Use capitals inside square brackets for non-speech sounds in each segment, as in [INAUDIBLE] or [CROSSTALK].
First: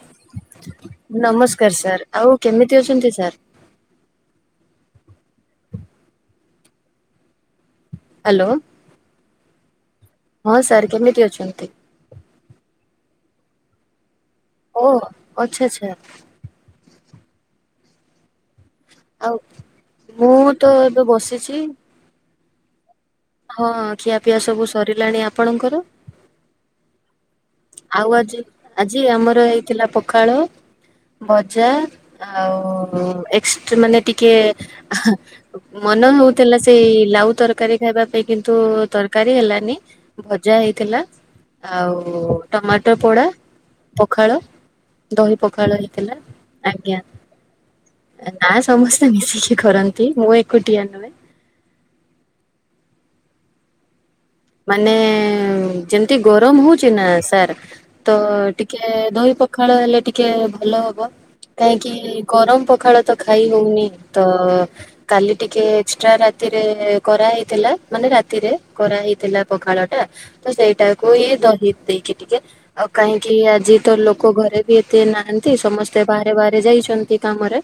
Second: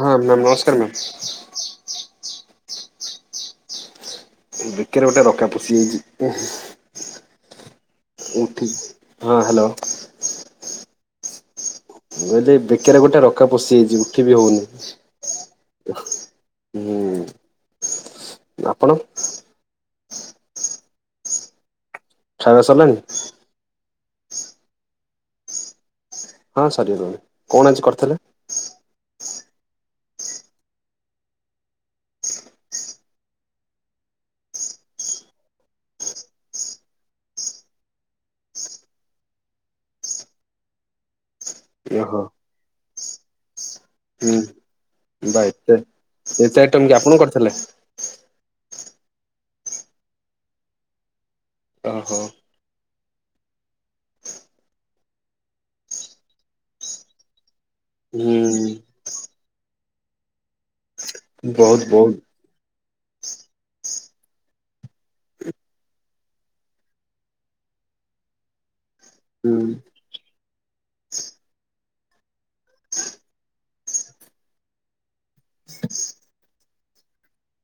ହଁ ମ୍ୟାମ୍ ନମସ୍କାର ମ୍ୟାମ୍ ନମସ୍କାର ସାର୍। ଆଉ କେମିତି ଅଛନ୍ତି ସାର୍? ବିକିରେ ଗୋଟେ ରକା ପଷିଯାଇଛି। ହାଲୋ ଉଠି। ହଁ ହାଲୋ। ହଁ ସାର୍ କେମିତି ଅଛନ୍ତି? ମୁଁ କହିଲି ବେକେରେ ଗୋଟେ ରକା ପଶିଯାଇଚି। କିଛି ବି ହଉନି ଓ ଆଚ୍ଛା ଆଚ୍ଛା ହୁଁ। ଆପଣ? ଆଉ ମୁଁ ତ ଏବେ ବସିଛି। ଖାଇବା ସରିଲାଣି। ହଁ ଖିଆପିଆ ସବୁ ସରିଲାଣି ଆପଣଙ୍କର? ହଁ ସରି ଗଲାଣି। ଆଉ ଆଜି ଆଜି ଆମର ହେଇଥିଲା ପଖାଳ ଭଜା ଆଉ ଏସ୍ ମାନେ ଟିକେ ମନ ହଉଥିଲା ସେଇ ଲାଉ ତରକାରୀ ଖାଇବା ପାଇଁ କିନ୍ତୁ ତରକାରୀ ହେଲାନି ଭଜା ହେଇଥିଲା। ଓହୋ ଆଉ। ମଟର ପୋଡ଼ା। ହୁଁ ବା ଏତେ ହେଇଥିଲା ଏତେ ଆଇଟମ୍ କିଏ ଆଜ୍ଞା। ଆପଣ କରିଥିଲେ। ନା ସମସ୍ତେ ମିଶିକି କରନ୍ତି ମୁଁ ଏକୁଟିଆ ନୁହେଁ। ଓହୋ। ମାନେ ଯେମିତି ଗରମ ହଉଚି ନା ସାର୍ ତ ହୁଁ ଟିକେ ଦହି ପଖାଳ ହେଲେ ଟିକେ ଭଲ ହବ। ବହୁତ କାହିଁକି ବହୁତ ଗରମ ପଖାଳ ତ ଖାଇ ହଉନି ତ କାଲି ଟିକେ ଏକ୍ସଟ୍ରା ରାତିରେ କରାହେଇଥିଲା ମାନେ ରାତିରେ କରାହେଇ। ଥିଲା ହୁଁ ପଖାଳ ଟା ତ ସେଇଟାକୁ ଇ ଦହି ଦେଇକି ଟିକେ ଆଉ କାହିଁକି ଆଜି ତ ଲୋକ ଘରେ ବି ଏତେ ନାହାନ୍ତି ସମସ୍ତେ ବାହାରେ ବାହାରେ ଯାଇଛନ୍ତି କାମରେ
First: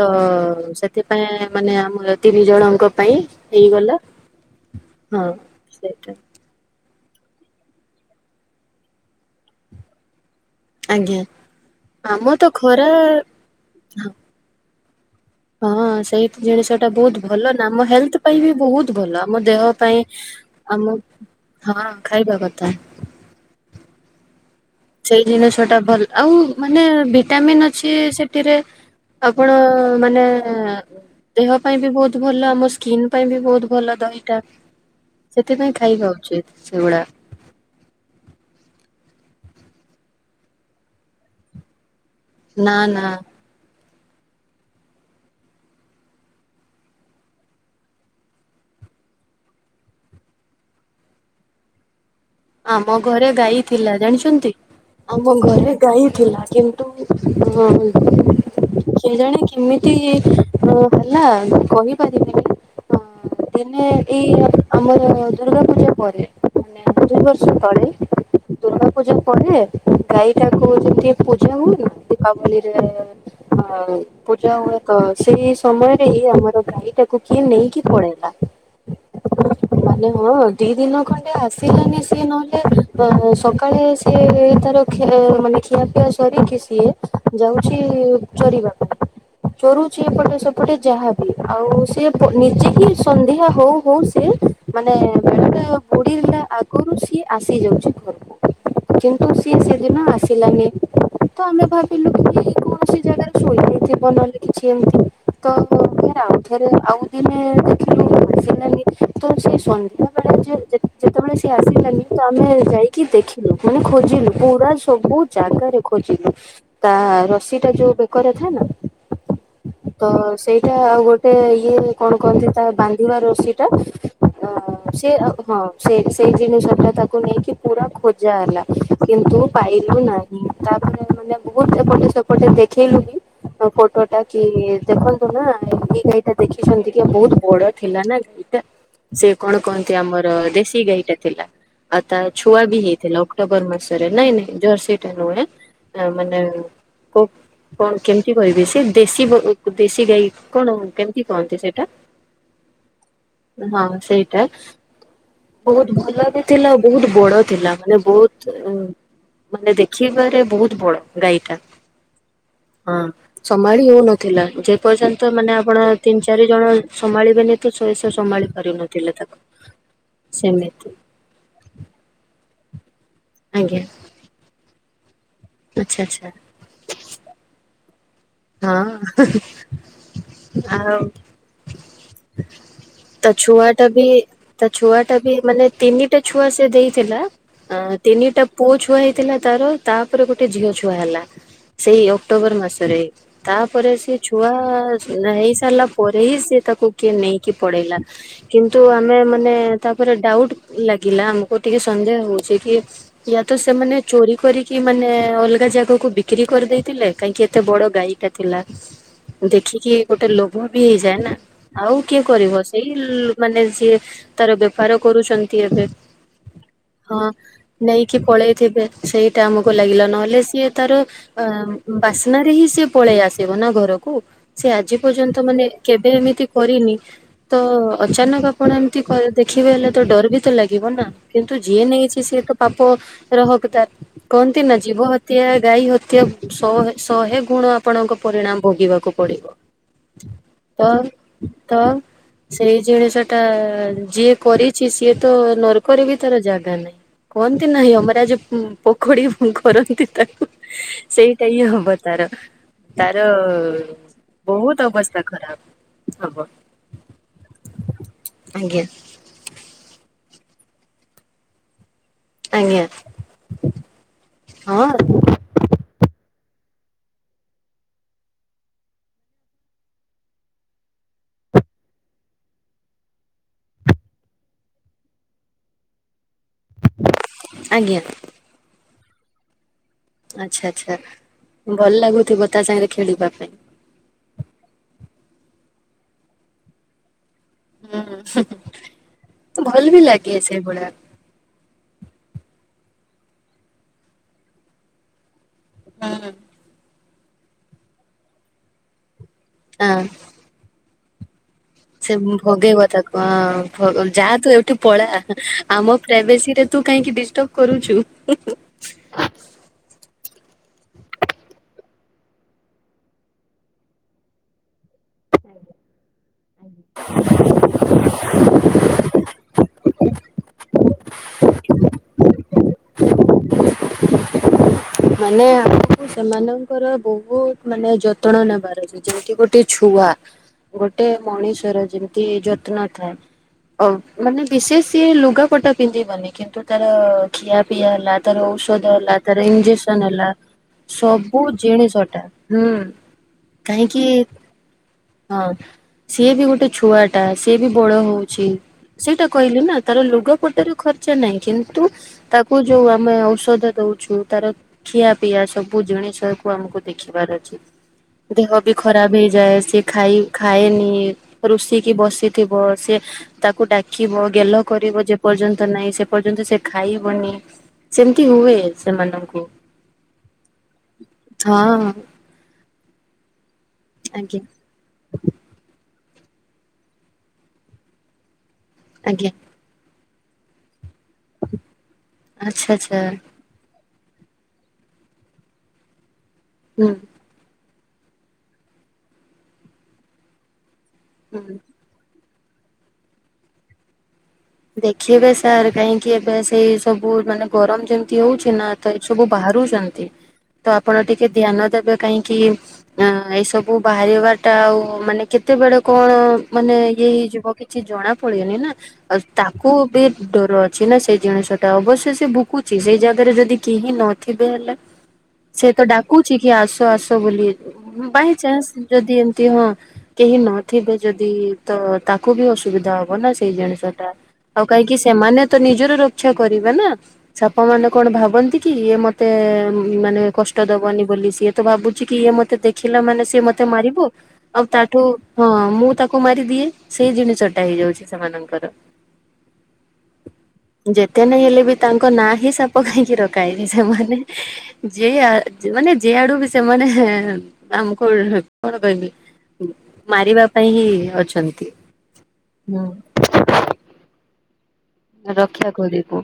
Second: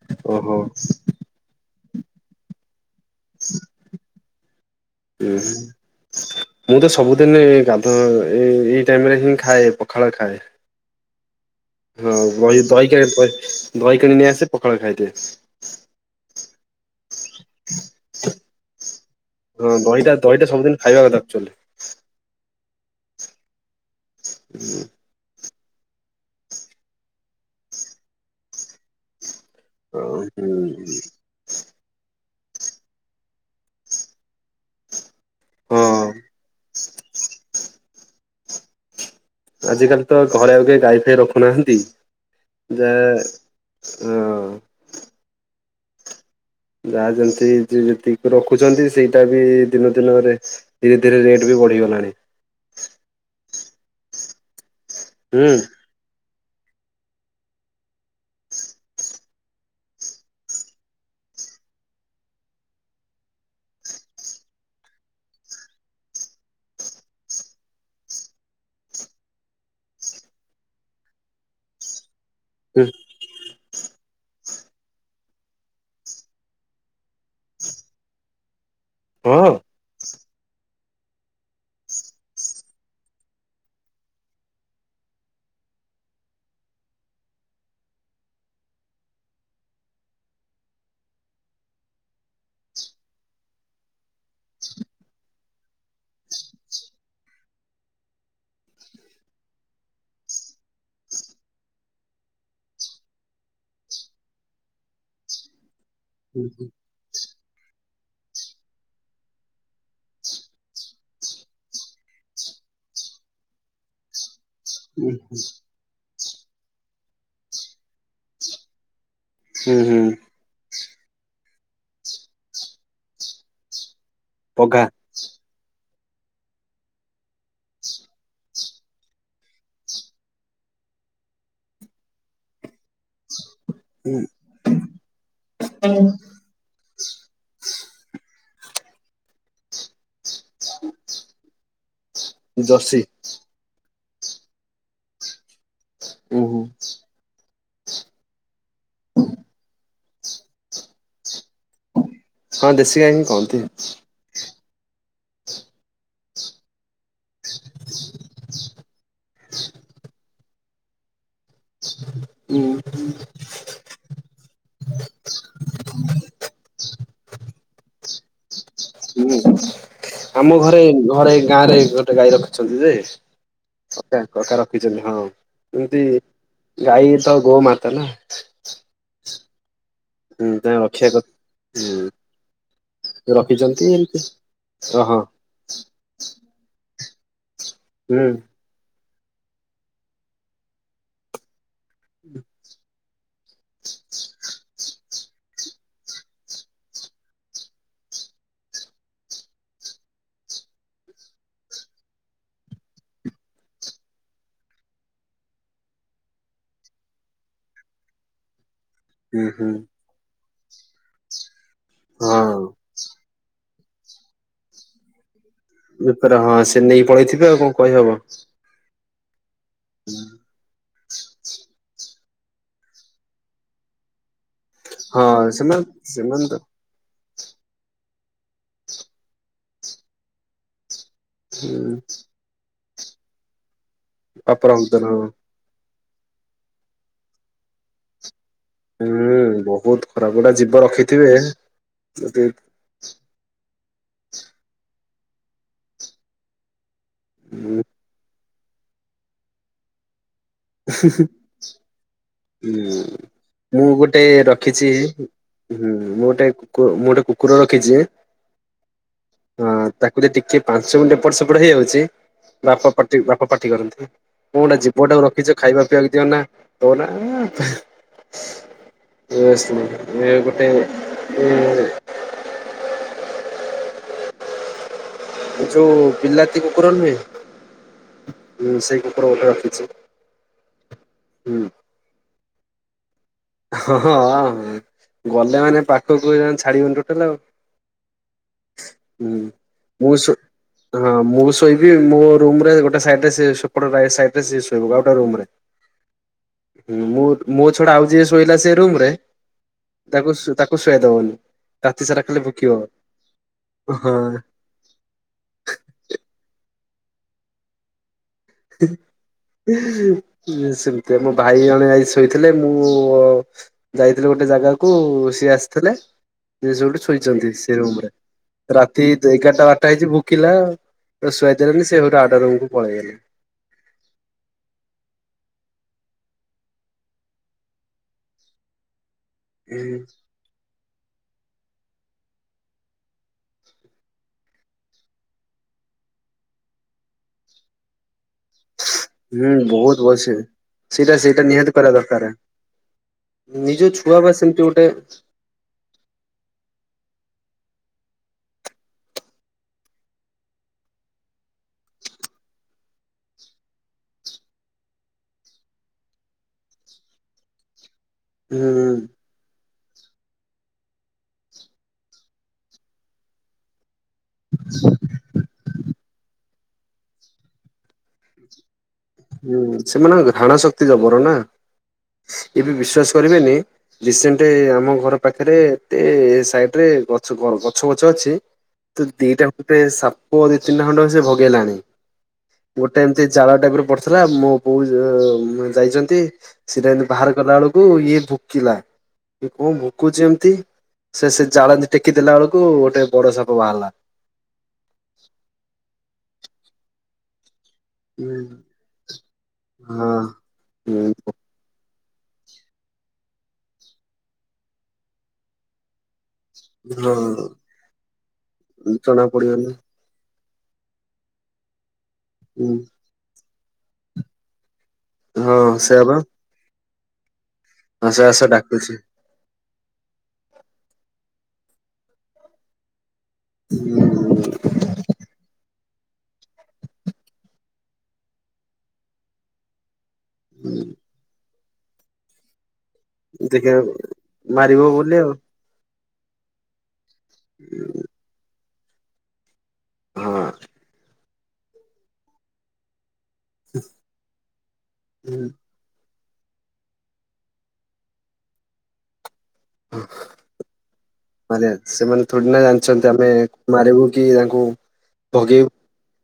ତ ଓହୋ ସେଥିପାଇଁ ମାନେ ଆମ ତିନି ଜଣଙ୍କ ପାଇଁ ହେଇଗଲା। ହଁ ହୁଁ ସେଇଟା ମୁଁ ତ ସବୁଦିନ ଗାଧୁଆ ଏ ଏଇ ଟାଇମ ରେ ହିଁ ଖାଏ ପଖାଳ ଖାଏ। ଆଜ୍ଞା ଆମ ତ ହଁହି ଖରା ଦହି ଦହି କିଣି ନେଇ ଆସେ। ଖରେ ଖାଇଦେ ହଁ ସେଇ ଜିନିଷ ଟା ବହୁତ ଭଲ ନା ଆମ ହେଲ୍ଥ ପାଇଁ ବି ବହୁତ ଭଲ ଆମ ଦେହ ହଁ ପାଇଁ ଦହିଟା ଦହିଟା ସବୁଦିନ ଆମ ଖାଇବା କଥା ଆକ୍ଚୁଆଲି। ହଁ ଖାଇବା କଥା ତା ସେଇ ଦିନ ଟା ଭଲ ଆଉ ମାନେ ଭିଟାମନ୍ ଅଛି ସେଠରେ ଆପଣ ଆଉ ମାନେ ହୁଁ ଦେହ ପାଇଁ ବି ବହୁତ ବହୁତ ଭଲ ଆମ ସ୍କିନ୍ ପାଇଁ ବି ବହୁତ ଭଲ ଦହିଟା ସେଥିପାଇଁ ହଁ ଖାଇବା ଉଚିତ ସେଗୁଡା ଆଜିକାଲି ତ ଘରେ ଆଉ କେ ଗାଈ ଫାଇ ରଖୁନାହାନ୍ତି। ନା ଯେ ନା ହଁ ଯାହା ଯେମିତି ଯେତିକି ରଖୁଛନ୍ତି ସେଇଟା ବି ଦିନ ଦିନରେ ଧୀରେ ଧୀରେ ରେଟ୍ ବି ବଢିଗଲାଣି ଆ ମ ଘୋରେ ଗାଇ ଥିଲା ଜାଣିଛନ୍ତି। ଆମ ହୁଁ ଘରେ ଗାଈ ଥିଲା। କିନ୍ତୁ ସେ ଜଣେ କେମିତି ହେଲା ମୁ କହିପାରିବିନି ଦିନେ ଏଇ ଆମର ଦୁର୍ଗା ପୂଜା ପରେ ମାନେ ଦ ଦୁଇ ବର୍ଷ ପରେ ଦୁର୍ଗା ପୂଜା ପରେ ଗାଈ ଟାକୁ ଯମି ଟ ପୂଜା ହୁନ ଦୀପାବଳିର ହୁଁ ଆ ଯ ହୁଏ ତ ସେଇ ସମୟରେ ହିଁ ଆମର ଗାଈ ଟାକୁ କିଏ ନେଇକି ପଳେଇଲା ହଁ। ମାନେ ହ ଦିନ ଖଣ୍ଡେ ଆସି ିଲାନି ସିଏ ନହେଲେ ଅ ସକାଳେ ସିଏ ତାର ମାନେ ଖିଆପିଆ ସରିକି ସିଏ ଯାଉଛି ଚରିବା ପାଇଁ ଚରୁଛି ଏପଟେ ସେପଟେ ଯାହାବି ଆଉ ସିଏ ନିଜେ ହି ସନ୍ଧ୍ୟା ହଉ ହଉ ସି ମାନେ ବେଳେ ବୁଡି ଆଗରୁ ସିଏ ଆସିଯାଉଛି ଘରକୁ କିନ୍ତୁ ସିଏ ସେଦିନ ଆସିଲାନି ତ ଆମେ ଭାବିଲୁ କି କୌଣସି ଜାଗାରେ ଶୋଇଥିବ ନହେଲେ କିଛି ଏମିତି ତ ଫ ଆଉ ଫରେ ଆଉ ଦିନ ଦେଖିଲ ତ ସେ ସନ୍ଧ୍ୟାବେଳେ ଯେତେବେଳେ ସେ ଆସିଲାନି ତ ଆମେ ଯାଇକି ଦେଖିଲୁ ମାନେ ଖୋଜିଲୁ ପୁରା ସବୁ ଜାଗାରେ ଖୋଜିଲୁ ତା ରସି ଟା ଯୋଉ ବେକରେ ଥାଏ ନା ହୁଁ ହୁଁ ତ ସେଇ ଏ ଆଉ ଗୋଟେ ଇଏ କଣ କହନ୍ତି ତା ବାନ୍ଧିବା ରଶି ଟା ଅ ପଘା ସେ ହଁ ସେ ସେଇ ଜିନିଷ ଟା ତାକୁ ନେଇକି ପୁରା ଖୋଜା ହେଲା କିନ୍ତୁ ପାଇଲୁ ନାହିଁ ତାପରେ ମାନେ ବହୁତ ଏପଟେ ସେପଟେ ଦେଖିଲୁ ବି ଫଟୋଟା କି ଦେଖନ୍ତୁ ନା ଏ ଗାଈ ଟା ଦେଖିଛନ୍ତି କି ବହୁତ ବଡ ଥିଲା ନା ଗାଈ। ସେ କଣ କହନ୍ତି ଆମର। ଦେଶୀ ଗାଈ ଥିଲା ଆଉ ତା ଛୁଆ ବି ଜର୍ସି ହେଇଥିଲା ଅକ୍ଟୋବର ମାସ ନାଇଁ ନାଇଁ ଜର୍ସି ଟ ନୁ ଆ ମାନେ ହୁଁ ହୁଁ କୁ କଣ କେମିତି କହିବି ସେ ଦେଶୀ ଦେଶୀ ଗାଈ କଣ କେମିତି କୁହନ୍ତି ସେଇଟା ହଁ ଦେଶୀ ଗାଈ ହିଁ କହନ୍ତି। ହଁ ସେଇଟା। ବହୁତ ଭଲ ବି ଥିଲା ବହୁତ। ବଡ ଥିଲା ମାନେ ବହୁତ ମାନେ ଦେଖିବାରେ ବହୁତ ବଡ ଗାଈଟା। ଉଁ ହଁ ସମ୍ଭାଳି ହଉନଥିଲା ଯେ ପର୍ଯ୍ୟନ୍ତ ମାନେ ଆପଣ ତିନି ଚାରି ଜଣ ସମ୍ଭାଳିବେନି ତ ଶ ସୋମାଳି କରିନଥିଲେ ତାକୁ ହୁଁ ଆମ ଘରେ ସେମିତି ଘରେ ଗାଁ ରେ ଗୋଟେ ଗାଈର ଅଛନ୍ତି ଯେ ଆଜ୍ଞା ତାର। ଖିଚନ୍ତି ହଁ ଆଚ୍ଛା ଏମିତି ଆଚ୍ଛା ଗାଈ ତ ଗୋମାତା ନା। ହୁଁ ତାଙ୍କ ହ ଆଉ ରଖିବା କଥା ହୁଁ ତା ଛୁଆ ରଖିଛନ୍ତି ଟା ବି ଏମିତି ତା ଛୁଆ ଓହୋ ଟା ବି ମାନେ ତିନିଟା ଛୁଆ ସେ ଦେଇ ଥିଲା ଅ ହୁଁ ତିନିଟା ପୁଅ ଛୁଆ। ଥିଲା ତାର ତାପରେ ଗୋଟେ ଝିଅ ଛୁଆ ହେଲା। ସେଇ ଅକ୍ଟୋବର ମାସରେ। ତାପରେ ସେ ଛୁଆ ହେଇ ସାରିଲା ପରେ ହିଁ ସେି ତାକୁ କିଏ ନେଇକି ପଡେଇଲା କିନ୍ତୁ ଆମେ ମାନେ ତାପରେ ଡାଉଟ ଲାଗିଲା ଆମକୁ ଟିକେ ସନ୍ଦେହ ହଉଛି କି ୟା ତ ସେମାନେ ଚୋରି କରିକି ମାନେ ଅଲଗା ଜାଗାକୁ ବିକ୍ରି କରିଦେଇଥିଲେ କାହିଁକି ଏତେ ବଡ ଗାୟିକା ଥିଲା। ହୁଁ ହୁଁ ଦେଖିକି ଗୋଟେ ଲ ମୁଁ ବି ହେଇଯାଏ ନା ଆଉ କିଏ କରିବ ହଁ। ସେଇ ମାନେ। ସିଏ ତାର ବ୍ୟବହାର କରୁଛନ୍ତି। ଏବେ। ବପାର ହଁ ସେ ନେଇକି ପଳେଇଥିବେ ଆଉ କଣ କହିହବ? ସେଇଠି ତେ ଆମକୁ ଲାଗିଲା ନହେଲେ ସିଏ ତାର ଅ ବାସ୍ନାରେ ହିଁ ସେ ପଳେଇ ଆସିବ ନା ଘରକୁ ସେ ଆଜି ହଁ ପର୍ଯ୍ୟନ୍ତ ମାନେ ସେମାନେ କେବେ ଏମିତି ସେମାନେ ତ କରିନି ତ ଅଚାନକ ଆପଣ ଏମତି ଦେଖିବେ ହେଲେ ତ ଡର ବି ତ ଲାଗିବ ନା କିନ୍ତୁ ଯିଏ ହୁଁ ନେଇଛି ସିଏ ତ ପାପ ର ହତାର କଣନ୍ତି ପାପର ନଜିବୋ ହନ୍ତନ ହଁ ହତି ଗାଈ କେ ଶହେ ଶହେ ଗୁଣ ଆପଣଙ୍କ ପରିଣାମ ଭୋଗିବାକୁ ପଡିବ ହୁଁ ବହୁତ ଖରାପ ଗୋଟା ଜୀବ ତ ରଖିଥିବେ ତ ଯଦି ସେଇ ଜିନିଷ ଟା ଯିଏ କରିଛି ସିଏ ତ ନର୍କରେ ବି ତାର ଜାଗା ନାହିଁ। କୁହନ୍ତି ହୁଁ ନାହିୟମରାଜ ପୋଖଡ଼ି କରନ୍ତି ତାକୁ ସେଇଟା ହିଁ ହବ ତାର ହଁ ତାର ମୁଁ ଗୋଟେ ବହୁତ ରଖିଛି ଅବସ୍ଥା ଖରାପ ହୁଁ ମୁଁ ହବ ଗୋଟେ କୁ ମୁଁ ଗୋଟେ କୁକୁର ରଖିଛି ଆଜ୍ଞା ହ ତାକୁ କୋଧ ଟିକେ ପାଞ୍ଚଛ ମଣ୍ଟ ପଟ ସେପଟ ହେଇଯାଉଛି। ଆଜ୍ଞା ବାପଟି ବାପ ପାଟି କରନ୍ତି ମୁଁ ଗୋଟେ ହଁ ଯିବଟା ର ଖାଇବା ପିଇବାକୁ ଦିଅ ନା ହ ନା ଗୋଟେ ଯଉ ପିଲା କୁକୁରଣଁ ଆଜ୍ଞା ସେଇ ପ୍ରଉ୍ ରଖିଛି। ଆଚ୍ଛା ଆଚ୍ଛା ଭଲ ଲାଗୁଥିବ। ତା ସାଙ୍ଗରେ ଖେଳିବା ପାଇଁ ହଁଁ ହଁ ଗଲେ ମାନେ ପାଖକୁ ଛାଡିବନ ଟୋଟାଲ ଆଉ ହୁଁ ଉ ହୁଁ ହୁଁ ଭଲ ବି ଲାଗେ ସେଇଭଳିଆ କି ମୋ ରୁମ ରେ, ଗୋଟେ ସାଇଡ ରେ ସେ ସେପଟ ରାଇଟ ସାଇଡ ରେ ସେ ଶୋଇବ ଆଉ ଗୋଟା ରୁମ ରେ ହୁଁ ମୋ-ମୋ ଛଡା ଆଉ ଯିଏ ସୋ ଶୋଇଲା ସେ ରୁମ ରେ ହଁ ତାକୁ ତାକୁ ସୁ ସେ ଦବନି ରାତି ସେ ସାରା ଖାଲି ଭୁକିବ ଭଗେଇବ ତାକୁ ହଁ ଯାହା ତୁ ଏଇଠୁ ପଳା ଆମ ପ୍ରାଇଭେସିରେ ତୁ କାହିଁକି ଡିଷ୍ଟଟର୍ବ କରୁଚୁ? ହିଁ ହିଁ ହିଁ ଇ ଇ ଇ ସିଏ ସେମିତିଆ ମୋ ଭାଇ ଜଣେ ଆଜି ଶୋଇଥିଲେ ମୁଁ ଉ ଉ ଯାଇଥିଲି ଗୋଟେ ଜାଗାକୁ ଉ ସିଏ ଆସିଥିଲେ। ସିଏ ସେଠୁ ଶୋଇଛନ୍ତି ସେ ରୁମରେ, ରାତି ଏଗାର ଟା ବାରଟା ହେଇଛି ଭୁକିଲା ଆଉ ସୁଆଇ ଦେଲାନି ସେ ସେଠୁ ଆଉ ଗୋଟା ରୁମ କୁ ପଳେଇଗଲେ। ମାନେ ଆମକୁ ସେମାନଙ୍କର ବୋହୁତ ମାନେ ଯତ୍ନ ନବାର ଅଛି। ଏଇଠି ଗୋଟେ ହୁଁ ଛୁଆ ଗୋଟ ଗୋଟେ ମଣିଷର ଯେମିତି ଯତ୍ନ ଥାଏ ଅ ମାନେ ବିଶେଷ ସିଏ ଲୁଗାପଟା ପିନ୍ଧିବନି କିନ୍ତୁ ତାର ଖିଆ ପିଆ ହେଲା। ତାର ଔଷଧ ହେଲା ତାର ହୁଁ ବହୁତ ଇନଜେସନ ହେଲା ବସେ ସେଇଟା ସବୁ ସେଇଟା ନିହାତି କରିବା ଜିଣିଷ ଟା ଦରକାର। ହୁଁ ନିଜ କାହିଁକି ଛୁଆ ବା ସେମିତି ଗୋଟେ [INAUDIBLE] ହଁ ସିଏ ବି ଗୋଟେ ଛୁଆଟା ଆ ସିଏ ବି ବଡ ହଉଛି ସେଇଟା କହିଲି ନା ତାର ଲୁଗାପଟାରେ ଖର୍ଚ ନାଇ କିନ୍ତୁ ତାକୁ ଯୋଉ ଆମେ ଔଷଧ ଦଉଛୁ ତାର ଖିଆ ପିଆ ସବୁ ଜିଣିଷ କୁ ଆମକୁ ଦେଖିବାର ଅଛି। [INAUDIBLE] ଦେହ ବି ହୁଁ ଖରାପ ହେଇଯାଏ। ସେ ଖାଇ ଖାଏନି ଇ ରୁଷିକି ବସିଥିବ। ସେ ତାକୁ ଡାକ ଡାକିବ ଗେଲ କରିବ ଯେପର୍ଯ୍ୟନ୍ତ ନାଇଁ ସେ ଯେ ପର୍ଯ୍ୟନ୍ତ ସେ ଖାଇବନି ସେମିତି ହୁଏ। ସେମାନଙ୍କୁ ହୁଁ ସେମାନଙ୍କ ଘ୍ରାଣା ଶକ୍ତି ଜବର ନା ହଁ [INAUDIBLE] ଏବେ ବିଶ୍ଵାସ କରିବେନି ଏ ଆଜ୍ଞା ରିସେଣ୍ଟେ, ଆମ ଘର ପାଖେରେ। ଏ ଏ ସାଇଟ ରେ ଗଛ ଗଛ ଗଛ ଅଛି ଇ ତ ଆଜ୍ଞା ଦିଇଟା ଗୋଟେ ସାପ ପ ଦିଇ ତିନି ଟା ଖଣ୍ଡ ଭଗେଇଲାଣି ଆଚ୍ଛା ଗୋଟେ ଆଚ୍ଛା ଏମତି ଜାଳ ଟାଇପ ର ହେଲା ମୋ ବୋଉ ଜ ଅ ଯାଇଚନ୍ତି। ସେଇଟା ହୁଁ ଏମତି ବାହାର କଲା ବେଳକୁ ଓ ଇଏ ଭୋକିଲା କି କଣ ଭକୁଛି ଏମତି ସେ ସେ ହୁଁ। ଜାଳନ୍ତି ଟେକି ଦେଲା ବେଳକୁ କୁ ଗୋଟେ ବଡ ସାପ ବାହାରିଲା। ଦେଖିଵେ ସାର୍ କାହିଁକି ଏବେ ସେଇ ସବୁୁର ମାନେ ଗରମ ଯେମିତି ହଉଛି ନା ହଁ ତ ଏ ସବୁ ବାହାରୁଛନ୍ତି ତ ଆପଣ ଟିକେ ଧ୍ୟାନ ଦେବେ କାହିଁକି ଏଇସବୁ ବାହାରିବାଟା ଆଉ ମାନେ କେତେବେଳେ କଣ? ମାନେ ଇଏ ହେଇଯିବ ହଁ କିଛି ଜଣା ପଡିବନି ନା। ଜଣା ତାକୁ ପଡିଗଲା। ବି ଡ଼ର ଅଛି ନା ସେଇ ଜିନିଷ ଟା ଅବଶ୍ୟ ଭୁକୁଛି ସେଇ ଜାଗାରେ ଯଦି କେହିିଁ ନଥିବେ ହେଲେ ହଁ ସେ ତ ସେୟା ବା ଡାକୁଛି କି ଆସୁ ତ ଆସ ବୋଲି। ଆସ ଆସ ବାଇଚାନ୍ସ ଡାକୁଛି। ଯଦି ଏମିତି ହଁ କେହି ନଥିବେ ଯଦି ତ ତାକୁ ବି ଅସୁବିଧା ହବ। ହବ ନା ସେଇ ଜଣେ ସାର୍ ଆଉ କାହିଁକି ସେମାନେ ତ ନିଜର ରକ୍ଷା କରିବେ ନା ସାପ ମାନେ କଣ ଭାବନ୍ତି କି ଇଏ ମତେ ମାନେ କଷ୍ଟ ଦବନି ବୋଲି ସିଏ। ଭାବୁଛି କି ଇଏ ମତେ ଦେଖ ଖିଲା ମାନେ ସି ମତେ ଦେଖିଆ ମାରିବୁ ଆଉ ମାରିବ ତାଠୁ ବୋଲି ଆଉ ହଁ ମୁଁ ତାକୁ। କୁ ମାରୀ ଦିଏ। ସେଇ ଜିନିଷଟା ହେଇଯାଉଛି ସେମାନଙ୍କର। ହଁ। ଯେ ହତ ନା ହେଲେ ବି ତାଙ୍କ ନାଁ ହିଁ ସାପ କାହିଁକି ରଖିବ। କାଇଁ ସେମାନେ ଯେ ଆଜ ମାନେ ଯିଆଡୁ ବି ସେମାନେ ଆମକୁ କଣ କହିବେ। ମାନେ ସେମାନେ ଥୋଡ଼ି ନା ହୁଁ ଜାଣିଛନ୍ତି ଆମେ ମାରିବୁ। କି ତାଙ୍କୁ। ରକ୍ଷା ଭଗେଇବୁ। କରିବୁ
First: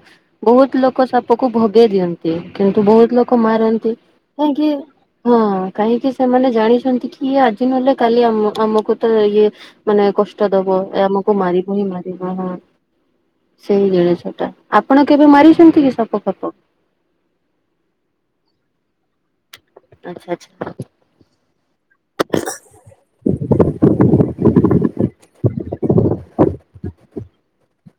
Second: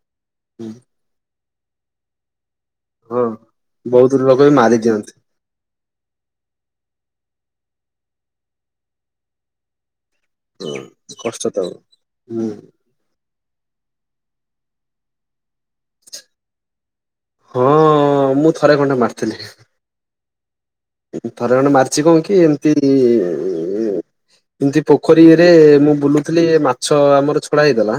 ବହୁତ ଲୋକ ସାପ ପକୁ ଭୋଗେଇ ଦିଅନ୍ତି। କିନ୍ତୁ ବହୁତ ହଁ ଲୋକ ମାରନ୍ତି ବହୁତ ଲୋକ ବି କାହିଁକି ମାରି ଦିଅନ୍ତି। ହଁ କାହିଁକି ସେମାନେ ଜାଣିଛନ୍ତି କି ଇଏ ଆଜି ନହେଲେ କାଲି ଆମକୁ ତ ଇଏ ମାନେ କଷ୍ଟ ଦବ ଏ ଆମକୁ କଷ୍ଟ ତ ମାରିବ ହିଁ ମାରିବା। ହୁଁ ସେଇ ଜଣ ଛୋଟା ଆପଣ କେବେ ମାରିଛନ୍ତି କି ସାପ ଫାପ। ହଁ ମୁଁ ଥରେ ଖନଡେ ମାରିଥିଲି। ଆଚ୍ଛା ଆଚଛା। ଥରେ ଜଣେ ମାରିଛି କଣ କି ଏମତି ଏମିତି ପୋଖରୀରେ ମୁଁ ବୁଲୁଥିଲି ମାଛ ଆମର ଛଡା ହେଇଗଲା।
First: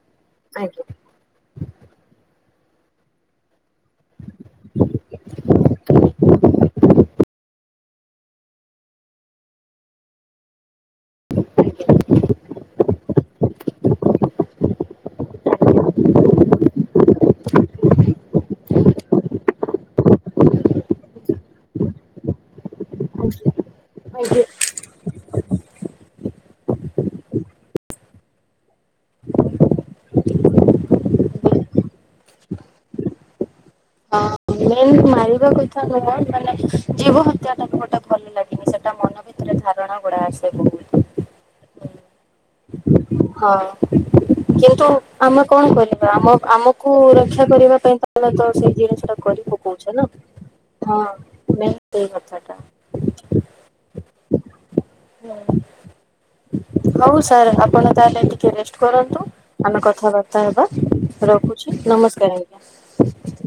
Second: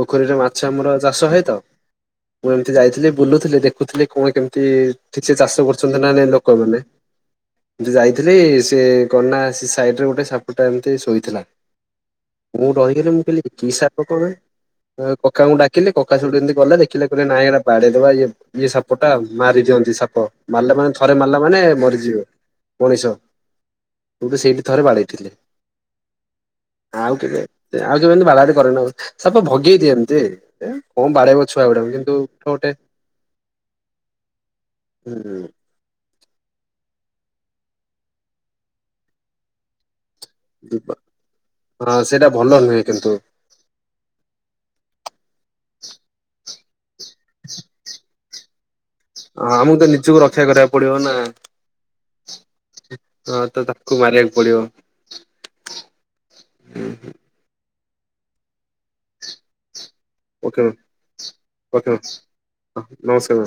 ପୋଖରୀରେ ମାଛ ଆମର ଆଜ୍ଞା। ଚାଷ ହୁଏତ। ମୁଁ ଏମିତି ଯାଇଥିଲି ବୁଲୁଥିଲି ଦେଖୁଥିଲି କଣ କେମତି କିେ ଚାଷ କରୁଛନ୍ତି ନା ଲୋକମାନୋନ ଯାଇଥିଲେି ସେ କନା ସାଇଡରେ ଗୋଟେ ସାପଟା ତେ ଶୋଇଥିଲା ମୁଁ ଡରିଗଲି ମୁଁ କହିଁଲି। କି ସାପ କଣ କକାଙ୍କୁ ଡାକିଲେ କକା ସଠୁ ଯେମିତି ଗଲେ ଦେଖିଲେ କହିଲେ ନାଇଁ ଏଇଟା ବାଡେଇଦବା ଇ ଇଏ ସାପ ଟା ମାରି ଦିଅନ୍ତି ସାପ ମାରିଲେ ମାନେ। ଥରେ ମାରିଲା ମାନେ ମରିଯିବ ଉଣେଇଶ ମୁଁ ବି ଆଜ୍ଞା ସେଇଠି ଥରେ ବାଡ଼େଇଥିଲି ଆଉ କେେ ଆଉ କେତି ବା କରରେନ ସପ ଭଗେଇଦିଏ ଏମିତି କଣ ବାଡେଇବ ଛୁଆ ଗୁଡା କିନ୍ତୁଟେ ହଁ ମ ମାରିବା କଥା ନ କ ମାନେ ଜୀବ ହତ୍ୟା ଟାକୁ ଗୋଟେ ଭଲ ଲାଗନି ସେଟା ମନ ଭିତରେ ଧାରଣା। ଗଳାାସେବୁ ହଁ ସେଇଟା। ଭଲ ନୁହେଁ କିନ୍ତୁ ହଁ କିନ୍ତୁ ଆମ କଣ କରିବା ଆମ ଆମକୁ କୁ ରକ୍ଷା କରିବା ପାଇଁ ତ ତ ସେ ୟ ଅଛି। ହ ଆମକୁ ତ ନିଜକୁ ରକ୍ଷା କରିବାକୁ ପଡିବ ନା ମେନ୍ ସେଇ କଥାଟା। ହଁ ତ ତାକୁ ମାରିବାକୁ ପଡିବ। କଣ ତାହେଲେ ଟିକେ ରେଷ୍ଟ କରନ୍ତୁ ଆ କଥାବାର୍ତ୍ତା ଓକେ ହେବା ମ୍ୟାମ୍ ରଖୁଛି ଓକେ ମ୍ୟାମ୍ ନମସ୍କାର ଆ୍ଞା। ନମସ୍କାର ମ୍ୟାମ୍।